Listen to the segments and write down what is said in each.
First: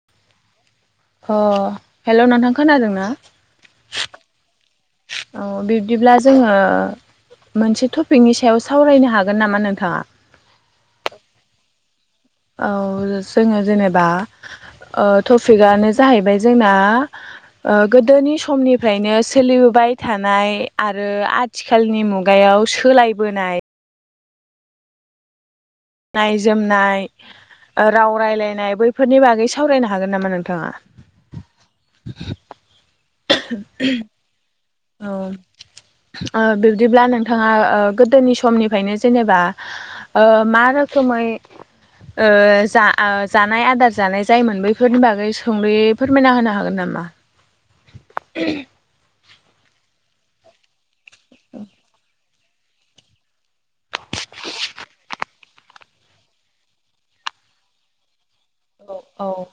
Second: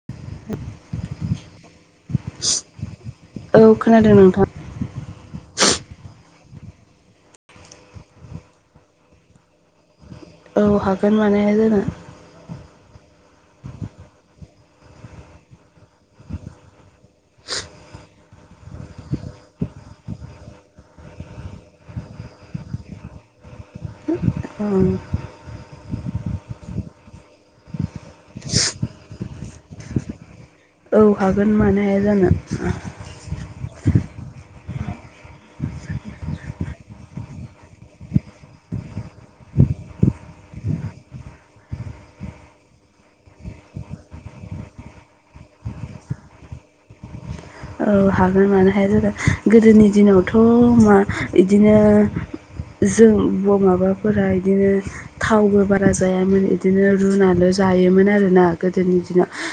[unintelligible] अ hello नोंथां खोनादोंना? औ खोनादों नोंथां औ बिब्दिब्ला जोङो मोनसे थफिकनि सायाव सावरायनो हागोन नामा नोंथाङा? औ हागोन मानो हाया जानो। औ जो-जोङो जेनेबा ओ थफिकआनो जाहैबाय जोंना ओ गोदोनि समनिफ्रायनो सोलिबोबाय थानाय आरो आ थिखालनि मुगायाव सोलायबोनाय [unintelligible] नाय जोमनाय ओ राव रायलायनाय बैफोरनि बागै सावरायनो हागोन नामा नोंथाङा? औ हागोन मानो हाया जानो। [unintelligible] औ ओ बिब्दिब्ला नोंथाङा ओ गोदोनि समनिफ्रायनो जेनेबा ओ मा रोखोमै ओ जा ओ जानाय आदार जानाय जायोमोन बैफोरनि बागै सुंदयै फोरमायना होनो हागोन नामा? औ हागोन मानो हाया जानो गोदोनि दिनावथ' मा इदिनो जों ब माबाफोरा इदिनो थावबो बारा जायामोन इदिनो रुनाल' जायोमोन आरोना। गोदोनि औ दिनाव औ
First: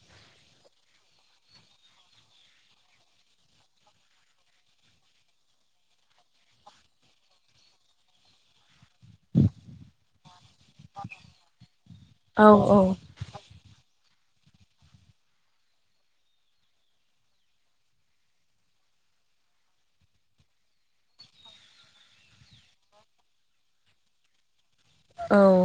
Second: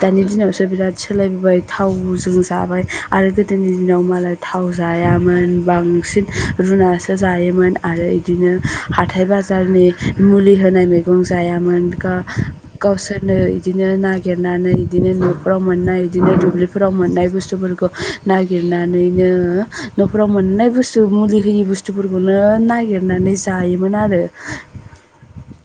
दानि दिनावसो बिराद सोलायबोबाय थाव बुज जों जाबाय आरो गोदोनि दिनाव मालाय थाव जायामोन बांसिन रुनासो जायोमोन आरो इदिनो हाथाय बाजारनि मुलि होनाय मैगं जायामोन गा औ गावसोर नो इदिनो नागिरनानै इदिनो न'फ्राव मोननाय इदिनो दुब्लिफोराव मोननाय बुुस्तुफोरखौ नागिरनानैनो न'फोराव मोननाय बुुस्तु मुलि होयि बुस स्थुफोरखौनो नागिरनानै जायोमोन आरो। [inaudible]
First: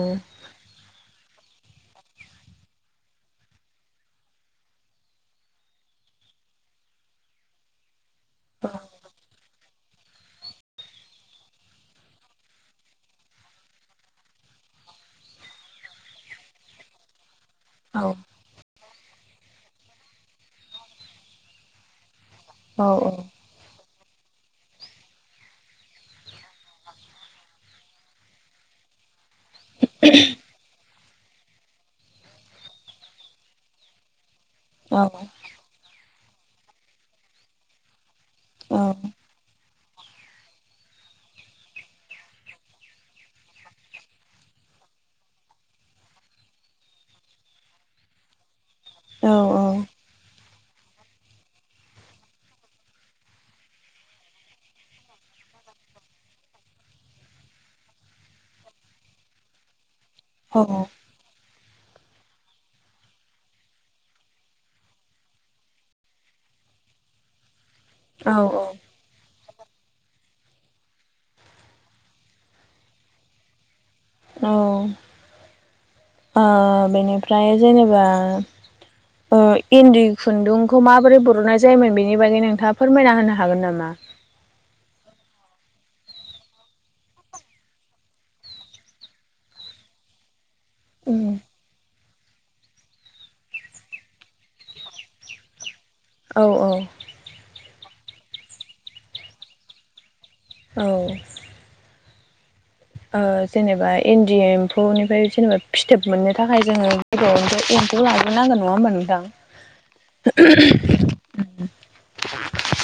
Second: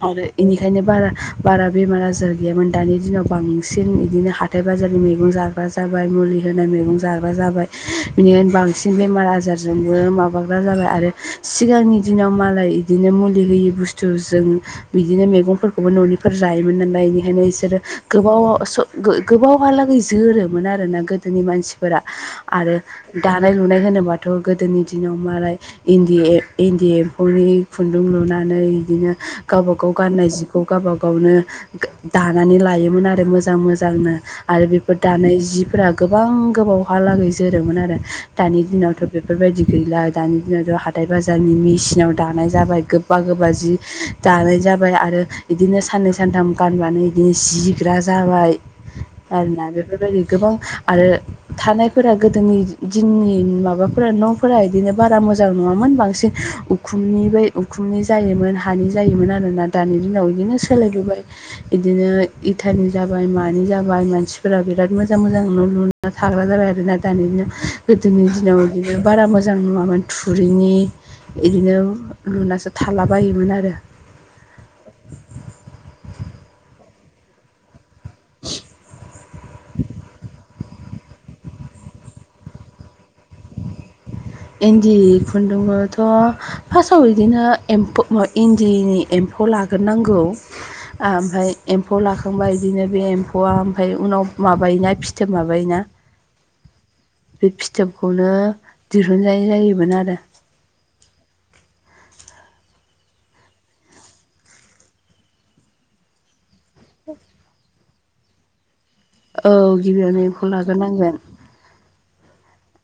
आरो इनिखायनो बारा बारा बेमार आजार गैयामोन दानि दिनाव बांसिन इदिनो हा थाय बाजारनि मैगं जाग्रा जा बाय मुलि होनाय मैगं जाग्रा जाबाय बिनिखायनो बांसिन बेमार आजार जोंबो माबाग्रा जाबाय आरो सिगांनि दिनाव मालाय इदिनो मुलि होयि बुस्तुजों बिदिनो मेगंफोरखौबो न'निफोर जायोमोन नालाय इनिखायनो इसोरो औ गोबाव अ स गो-गोबावहालागै जोरोमोन आरोना गोदोनि मानसिफोरा। आरो दानाय लुनाय होनोबाथ' गोदोनि दिनाव मालाय इन्दि ए इन्दि एम्फौनि खुन्दुं लुनानै इदिनो गावबा गाव गाननाय जिखौ गावबा गावनो गा दानानै लायोमोन आरो मोजां मोजांनो। आरो बेफोर औ दानाय जिफोरा गोबां गोबावहालागै जोरोमोन आरो दानि दिनावथ' बेफोरबायदि गैला दानि दिनावथ' हाथाय बाजारनि मेसिनाव दानाय जाबाय गोबा गोबा जि दानाय जाबाय आरो बिदिनो साननै सानथाम गानबानो बिदिनो जिग्रा जाबाय ' आरोना बेफोर बायदि। गोबां आरो थानायफोरा गोदोनि दिननि माबाफोर न ' फोरा बिदिनो बारा मोजां नङामोन बांसिन उखुमनि बे उखुमनि जायोमोन हानि जायोमोन आरोना। दानि दिनाव बिदिनो औ सोलायबोबाय बिदिनो इतानि जाबाय मानि जाबाय मानसिफोरा बिराद मो जां मोजां न' लुना थाग्रा जाबाय आरोना दानि दिनाव गोदोनि औ दिनाव बारा मोजां नङामोन थुरिनि बिदिनो लुनासो थालाबायोमोन आरो। औ अ बेनिफ्राय ओमफ्राय जेनेबा ओ इन्दि खुन्दुं खौ माबोरै बरनाय जायोमोन बेनि बागै नोंथाङा फोरमायना होनो हागोन नामा? इन्दि खुन्दुंखौथ' फार्स्टआव बिदिनो एम्फौ इन्दिनि एम्फौ लाग्रोनांगौ। ओमफ्राय एम्फौ लाखांबा बिदिनो बे एम्फौआ ओमफ्राय उनाव माबायोना फिथोब माबायोना औ अ। बे फिथोबखौनो दिहुननाय जायोमोन आरो। औ ओ जेनेबा इन्दि एम्फौनिफ्राय जोङो फिथोब मोनो थाखाय जोङो गिबियावनो एम्फौ लाग्रोनांगोन नङा होमबा नोंथां। औ गिबियावनो एम्फौ लाग्रोनांगोन।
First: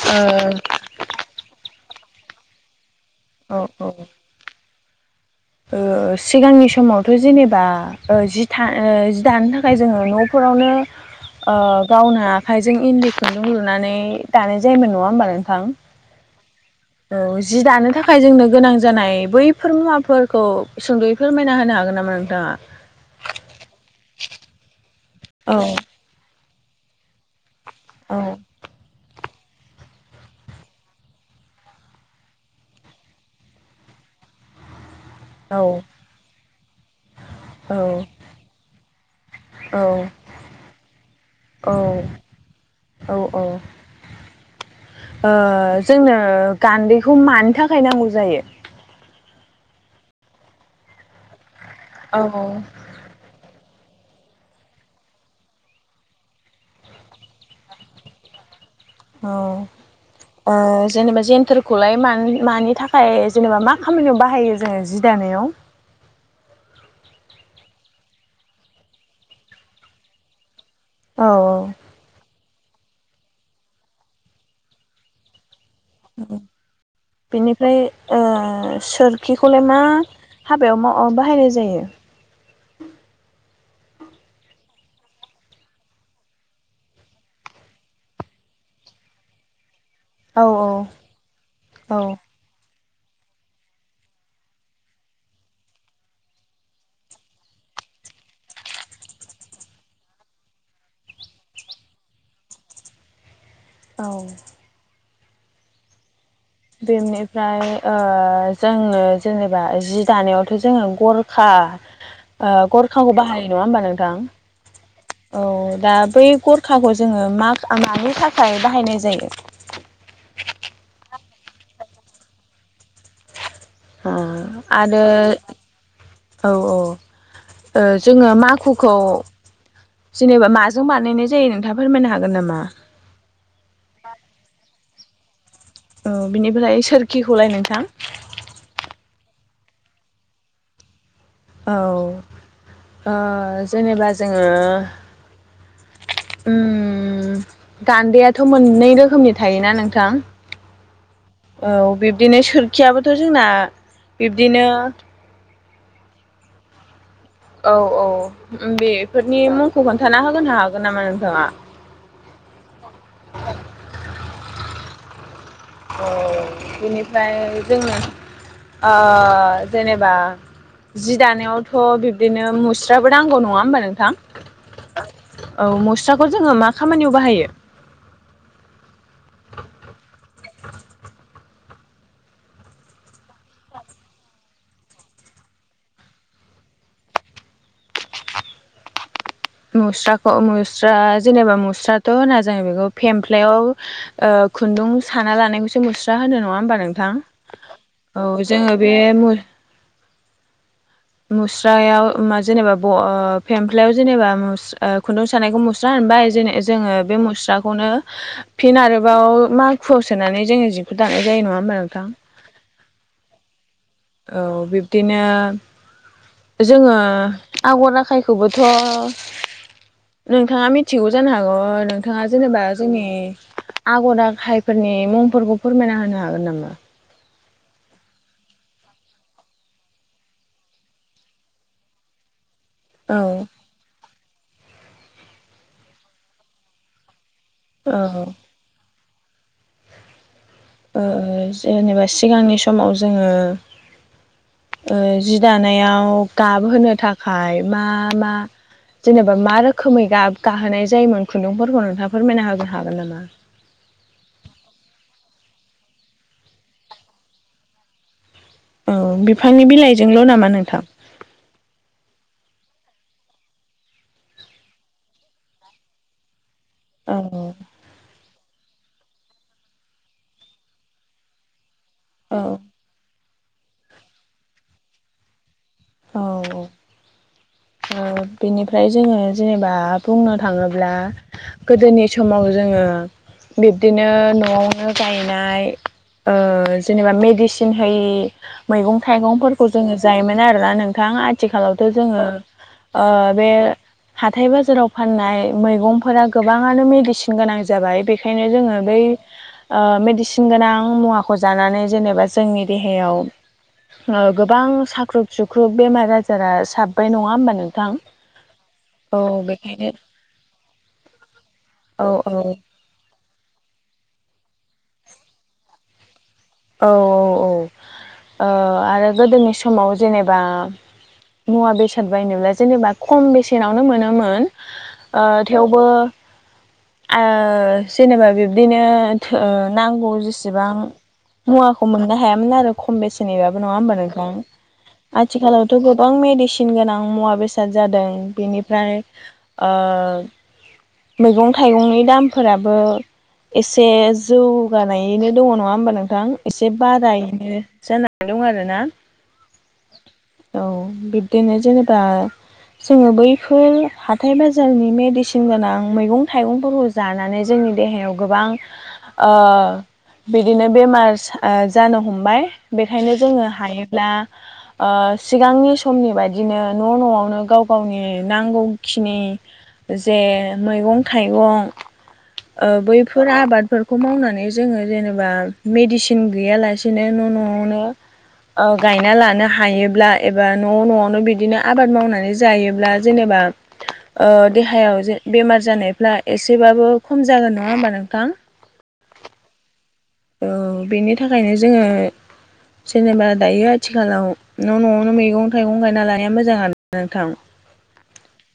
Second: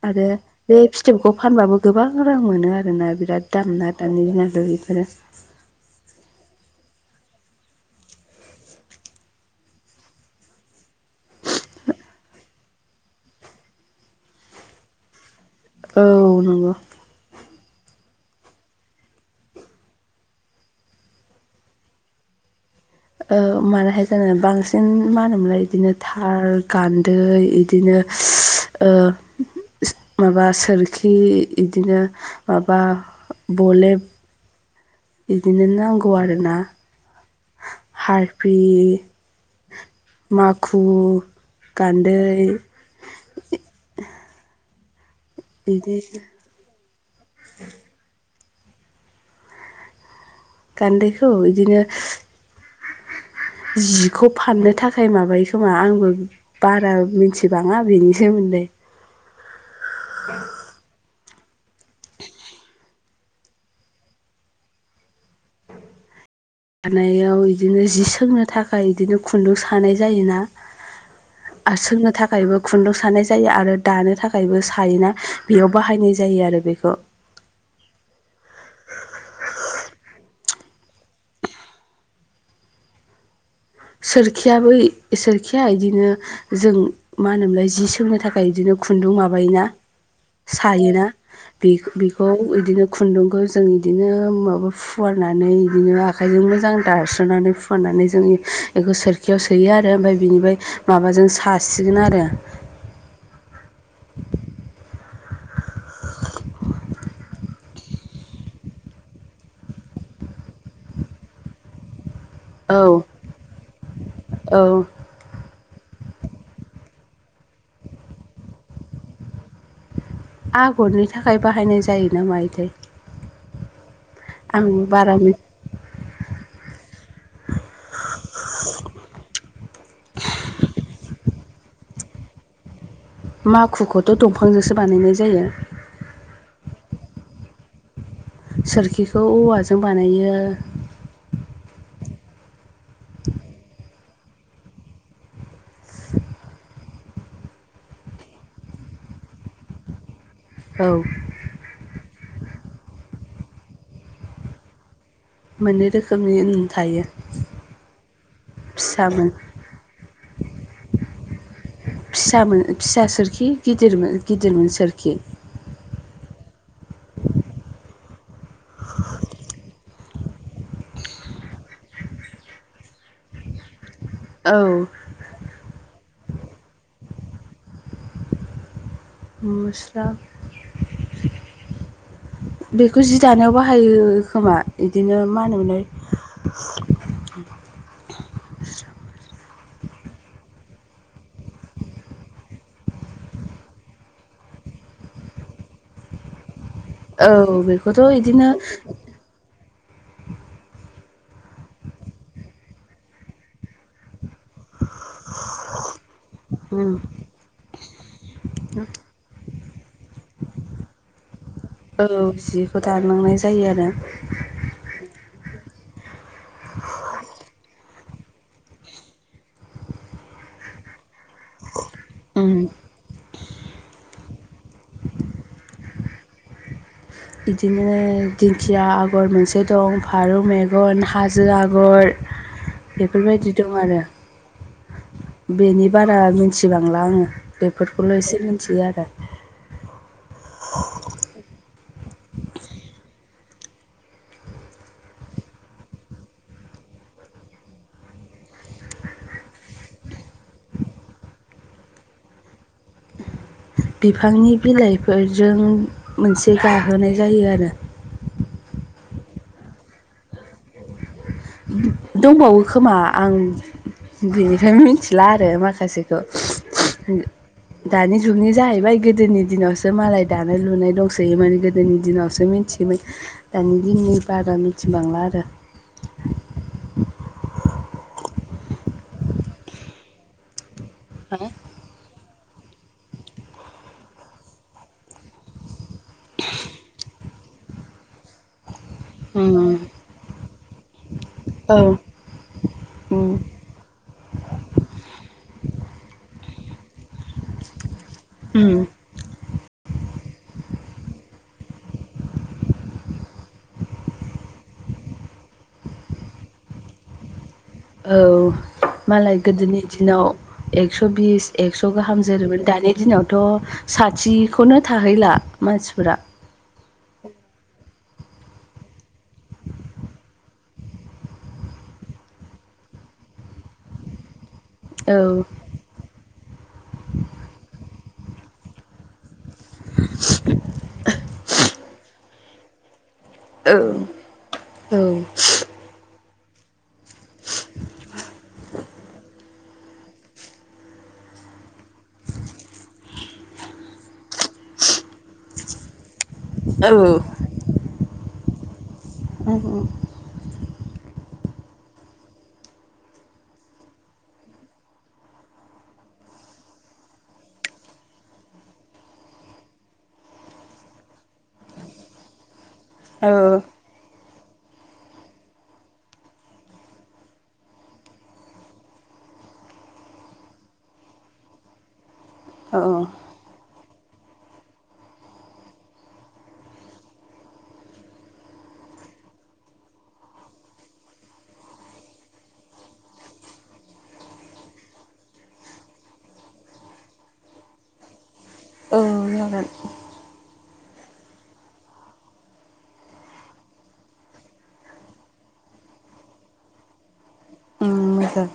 आरो ओ बे फिथोबखौ फानबाबो गोबां रां मोनो आरोना बिराद औ दाम औ ना दानि दिनावथ बेफोरो। सिगांनि समावथ' जेनेबा ओ जि था ओ जि दानो थाखाय जोङो न'फोरावनो गावनो आखाइजों इन्दि खुन्दुं लुनानै दानाय जायोमोन नङा होमबा नों थां औ नंगौ औ जि दानो थाखाय जोंनो गोनां जानाय बैफोर मुवाफोर खौ सुंद'यै फोरमायना होनो हागोन नामा नोंथाङा? औ मानो हाया जानो। बांसिन मा औ होनोमोनलाय बिदिनो खाल गान्दै बिदिनो औ ओ माबा सोरखि बिदिनो माबा बुलेब औ बिदिनो नांगौ आरोना औ हारफि माखु गान्दै औ औ औ बिदि जोंनो गान्दैखौ मानि थाखाय नांगौ जायो? गान्दैखौ बिदिनो औ। जिखौ फाननो थाखाय माबायो खोमा आंबो बारा मिथिबाङा बेनि सोमोन्दै औ। अ जेनेबा जेनथोरखौलाय मानि थाखाय जेनेबा मा खामानियाव बाहायो? ओ जि दानायाव जि दानायाव बिदिनो जि सोंनो थाखाय बिदिनो खुन्दुं सानाय जायोना? औ औ। सोंनो थाखायबो खुन्दुं सानाय जायो आरो दानो थाखायबो सायोना बेयाव बाहायनाय जायो आरो बेखौ बिनिफ्राय सोरखिखौलाय मा हाबायाव बाहायनाय जायो? सोरखियाबो सोरखिया बिदिनो जों मा होनोमोनलाय जि सोंनो थाखाय बिदिनो खुन्दुं माबायोना। औ सायोना औ बि-बिखौ बिदिनो खुन्दुंखौ जों इदिनो माबा फुवारनानै बिदिनो आखाइजों मोजां दास्रोनानै फुवारनानै जोंनि बेखौ सोरखियाव सोयो आरो ओमफाय बिनिफाय माबाजों सासिगोन आरो औ बेनिफ्राय ओ जोङो जेनेबा जि दानायावथ' जोङो गरखा ओ औ गरखाांखौ बाहायो नङा होबा नोंथां औ औ दा बै गरखाखौ जोङो मा-मानि थाखाय बाहायनाय जायो आगरनि थाखाय बाहायनाय जायोना मायोथाय ओ आं आरो बारा औ औ ओ जोङो माखुखौ जेनेबा माजों बानायनाय जायो नोंथाङा फोरमायनो हागोन नामा माखुखौथ' दंफांजोंसो बानायनाय जायो औ बिनिफ्राय सोरखिखौलाय नोंथां सोरखिखौ औवाजों बानायो औ ओ जेनेबा जोङो उम गान्दैयाथ' मोननै रोखोमनि थायोना नोंथां औ औ बिब्दिनो सोरखियाबोथ' जोंना बिब्दिनो मोननै रोखोमनि उम थायो औ औ फिसामोन उमबेफोरनि मुंखौ खोन्थाना होगोनो हागोन नामा नोंथाङा फिसा मोन फिसा सोरखि गिदिर मोन गिदिरमोन सोरखि औ बिनिफ्राय जोङो ओ जेनेबा जि दानायावथ' बिब्दिनो मुस्राबो नांगौ नङा होमबा नोंथां औ। औ मुस्राखौ जोङो मा खामानियाव बाहायो? मुस्रा बेखौ जि दानायाव बाहायो खोमा बिदिनो मा होनोमोनलाय मुस्राखौ मुस्रा जेनेबा मुस्रााथ' होनना जों बेखौ फेमफ्लायाव ओ खुन्दुं साना लानायखौसो मुस्रा होनो नङा होमबा नों थां बेखौथ' औ इदिनो जोङो बे मु मुस्रायाव मा जेनेबा ब ओ फेमफ्लायाव जेनेबा मुस ओ खुन्दुं सानायखौ मुस्रा होनबाय उम जे-जोंङो बे मुस्राखौनो फिन आरोबाव माखुवाव सोनानै जोङो जिखौ दानाय जायो नंङा होमबा? औ नोंथां जिखौ दानांनाय जायो आरो। औ बिब्दिनो जोङो आगरना खाय खौबोथ' नोंथाङा मिथिगौ जानो हागौ नोंथाङा उम जेनेबा जोंनि आगर आखायफोरनि मुंफोरखौ फोरमायना होनो हागोन नामा? बिदिनो दिंखिया आगर मोनसे दं फारौ मेगन हाजो आगर [inaudible] बेफोरबायदि दं आरो बेनि बारा मिथिबांला आंङो। बेफोरखौल' औ एसे मिथियो आरो। ओ जेनेबा सिगांनि समाव जोङो ओ जि दानायाव गाबहोनो थाखाय मा मा जेनेबा मा रोखोमै गा-गाहोनाय जायोमोन खुन्दुंफोरखौ नोंथाङा फोरमायना हाग हागोन नामा बिफांनि बिलाइफोरजों मोनसे गाहोनाय जायो आरो। औ बिफांनि बिलाइजोंल' नामा नोंथां। दंबावो खोमा आं बिनिफ्रायनो मिथिला आरो माखासे द' औ [unintelligible] दानि जुगनि जाहैबाय गोदोनि दिनावसो मालाय दानाय लुनाय दंसोयोमोन गोदोनि औ दिनावसो मिथियोमोन दानि दिननि बारा मिथिबांला आरो। औ औ। बेनिफ्राय जोङो जेनेबा बुंनो थाङोब्ला हा गोदोनि समाव जोङो बिब्दिनो न'आवनो गायनाय जेनेबा मेडिसिन होयि मैगं थाइगंफोरखौ उम जोङो जायोमोन आरोना नोंथां औ आथिखालावथ' जोङो ओ उम बे हाथाय बाजाराव फाननाय मैगंफोरा गोबाङानो मेडिसिन गोनां जाबाय बेख बेखायनो उम जोङो बै मेडिसिन गोनां मुवा जानानै जेनेबा जोंनि देहायाव गोबां साख्रुुब सुक्रुब ग्रुुब बेमार आजारा साब्बाय नङा होमबा नों औ। मालाय गोदोनि दिनाव एकस' बिस एक्स' औ गाहाम जोरोमोन औ दानि दिनाव थ' साथिखौनो थाहैला मानसिफोरा औ औ औ आरो गोदोनि समाव जेनेबा मुवा बेसाद बायनोब्ला जेनेबा खम बेसेनावनो मोनोमोन। औ ओ थेवबो जेनेबा बिब्दिनो नांगौ जेसेबां मुवाखौ मोननो हायामोन आरो खम बेसेनबाबो नङा होमबा औ नोंथां औ आथिखालाव थ' गोबां मेडिसिन गोनां मुवा बेसाद जादों बेनिफ्राय मैगं थाइगंनि दामफोराबो एसे जौगानायैनो दङ नङा होमबा नोंथां। एसे औ बारायनो जानानै दं आरो ना। औ औ। औ बिब्दिनो जेनेबा जोङो बैफोर हाथाइ बाजारनि मेडिसिन गोनां मैगं थाइगंफोरखौ जानानै जोंनि देहायाव गोबां बिदिनो बेमार जानो हमबाय बेखायनो जोङो हायोब्ला सिगांनि समनि बायदिनो न' न'आवनो गाव गावनि नांगौखिनि जे मैगं औ थाइगं बैफोर आबादफोरखौ खौ मावनानै जोङो जेनेबा मेडिसिन गैयालासेनो न' न'आवनो ओ गायना लानो हायोब्ला एबा न' न'आवनो बिदिनो आबाद मावनानै जायोब्ला जेनेबा ओ देहायाव जे बेमार जानायफ्ला एसेबाबो खम जागोन नङा होमबा नोंथां औ जागोन औ बेनि थाखायनो जोङो जेनेबा दायो आथिखालाव न' न'आवनो मैगं थाइगं गायना लानाया मोजांनो आरो ना नोंथां उम मोजां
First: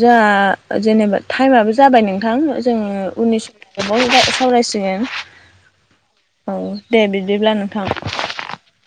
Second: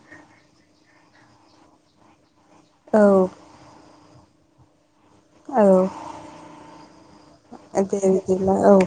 जोंहा जेनेबा टाइमाबो जाबाय नोंथां जोङो औ उननिस साव सावरायसिगोन। औ। औ दे बिदिब्ला नोंथां। दे बिदिब्ला औ।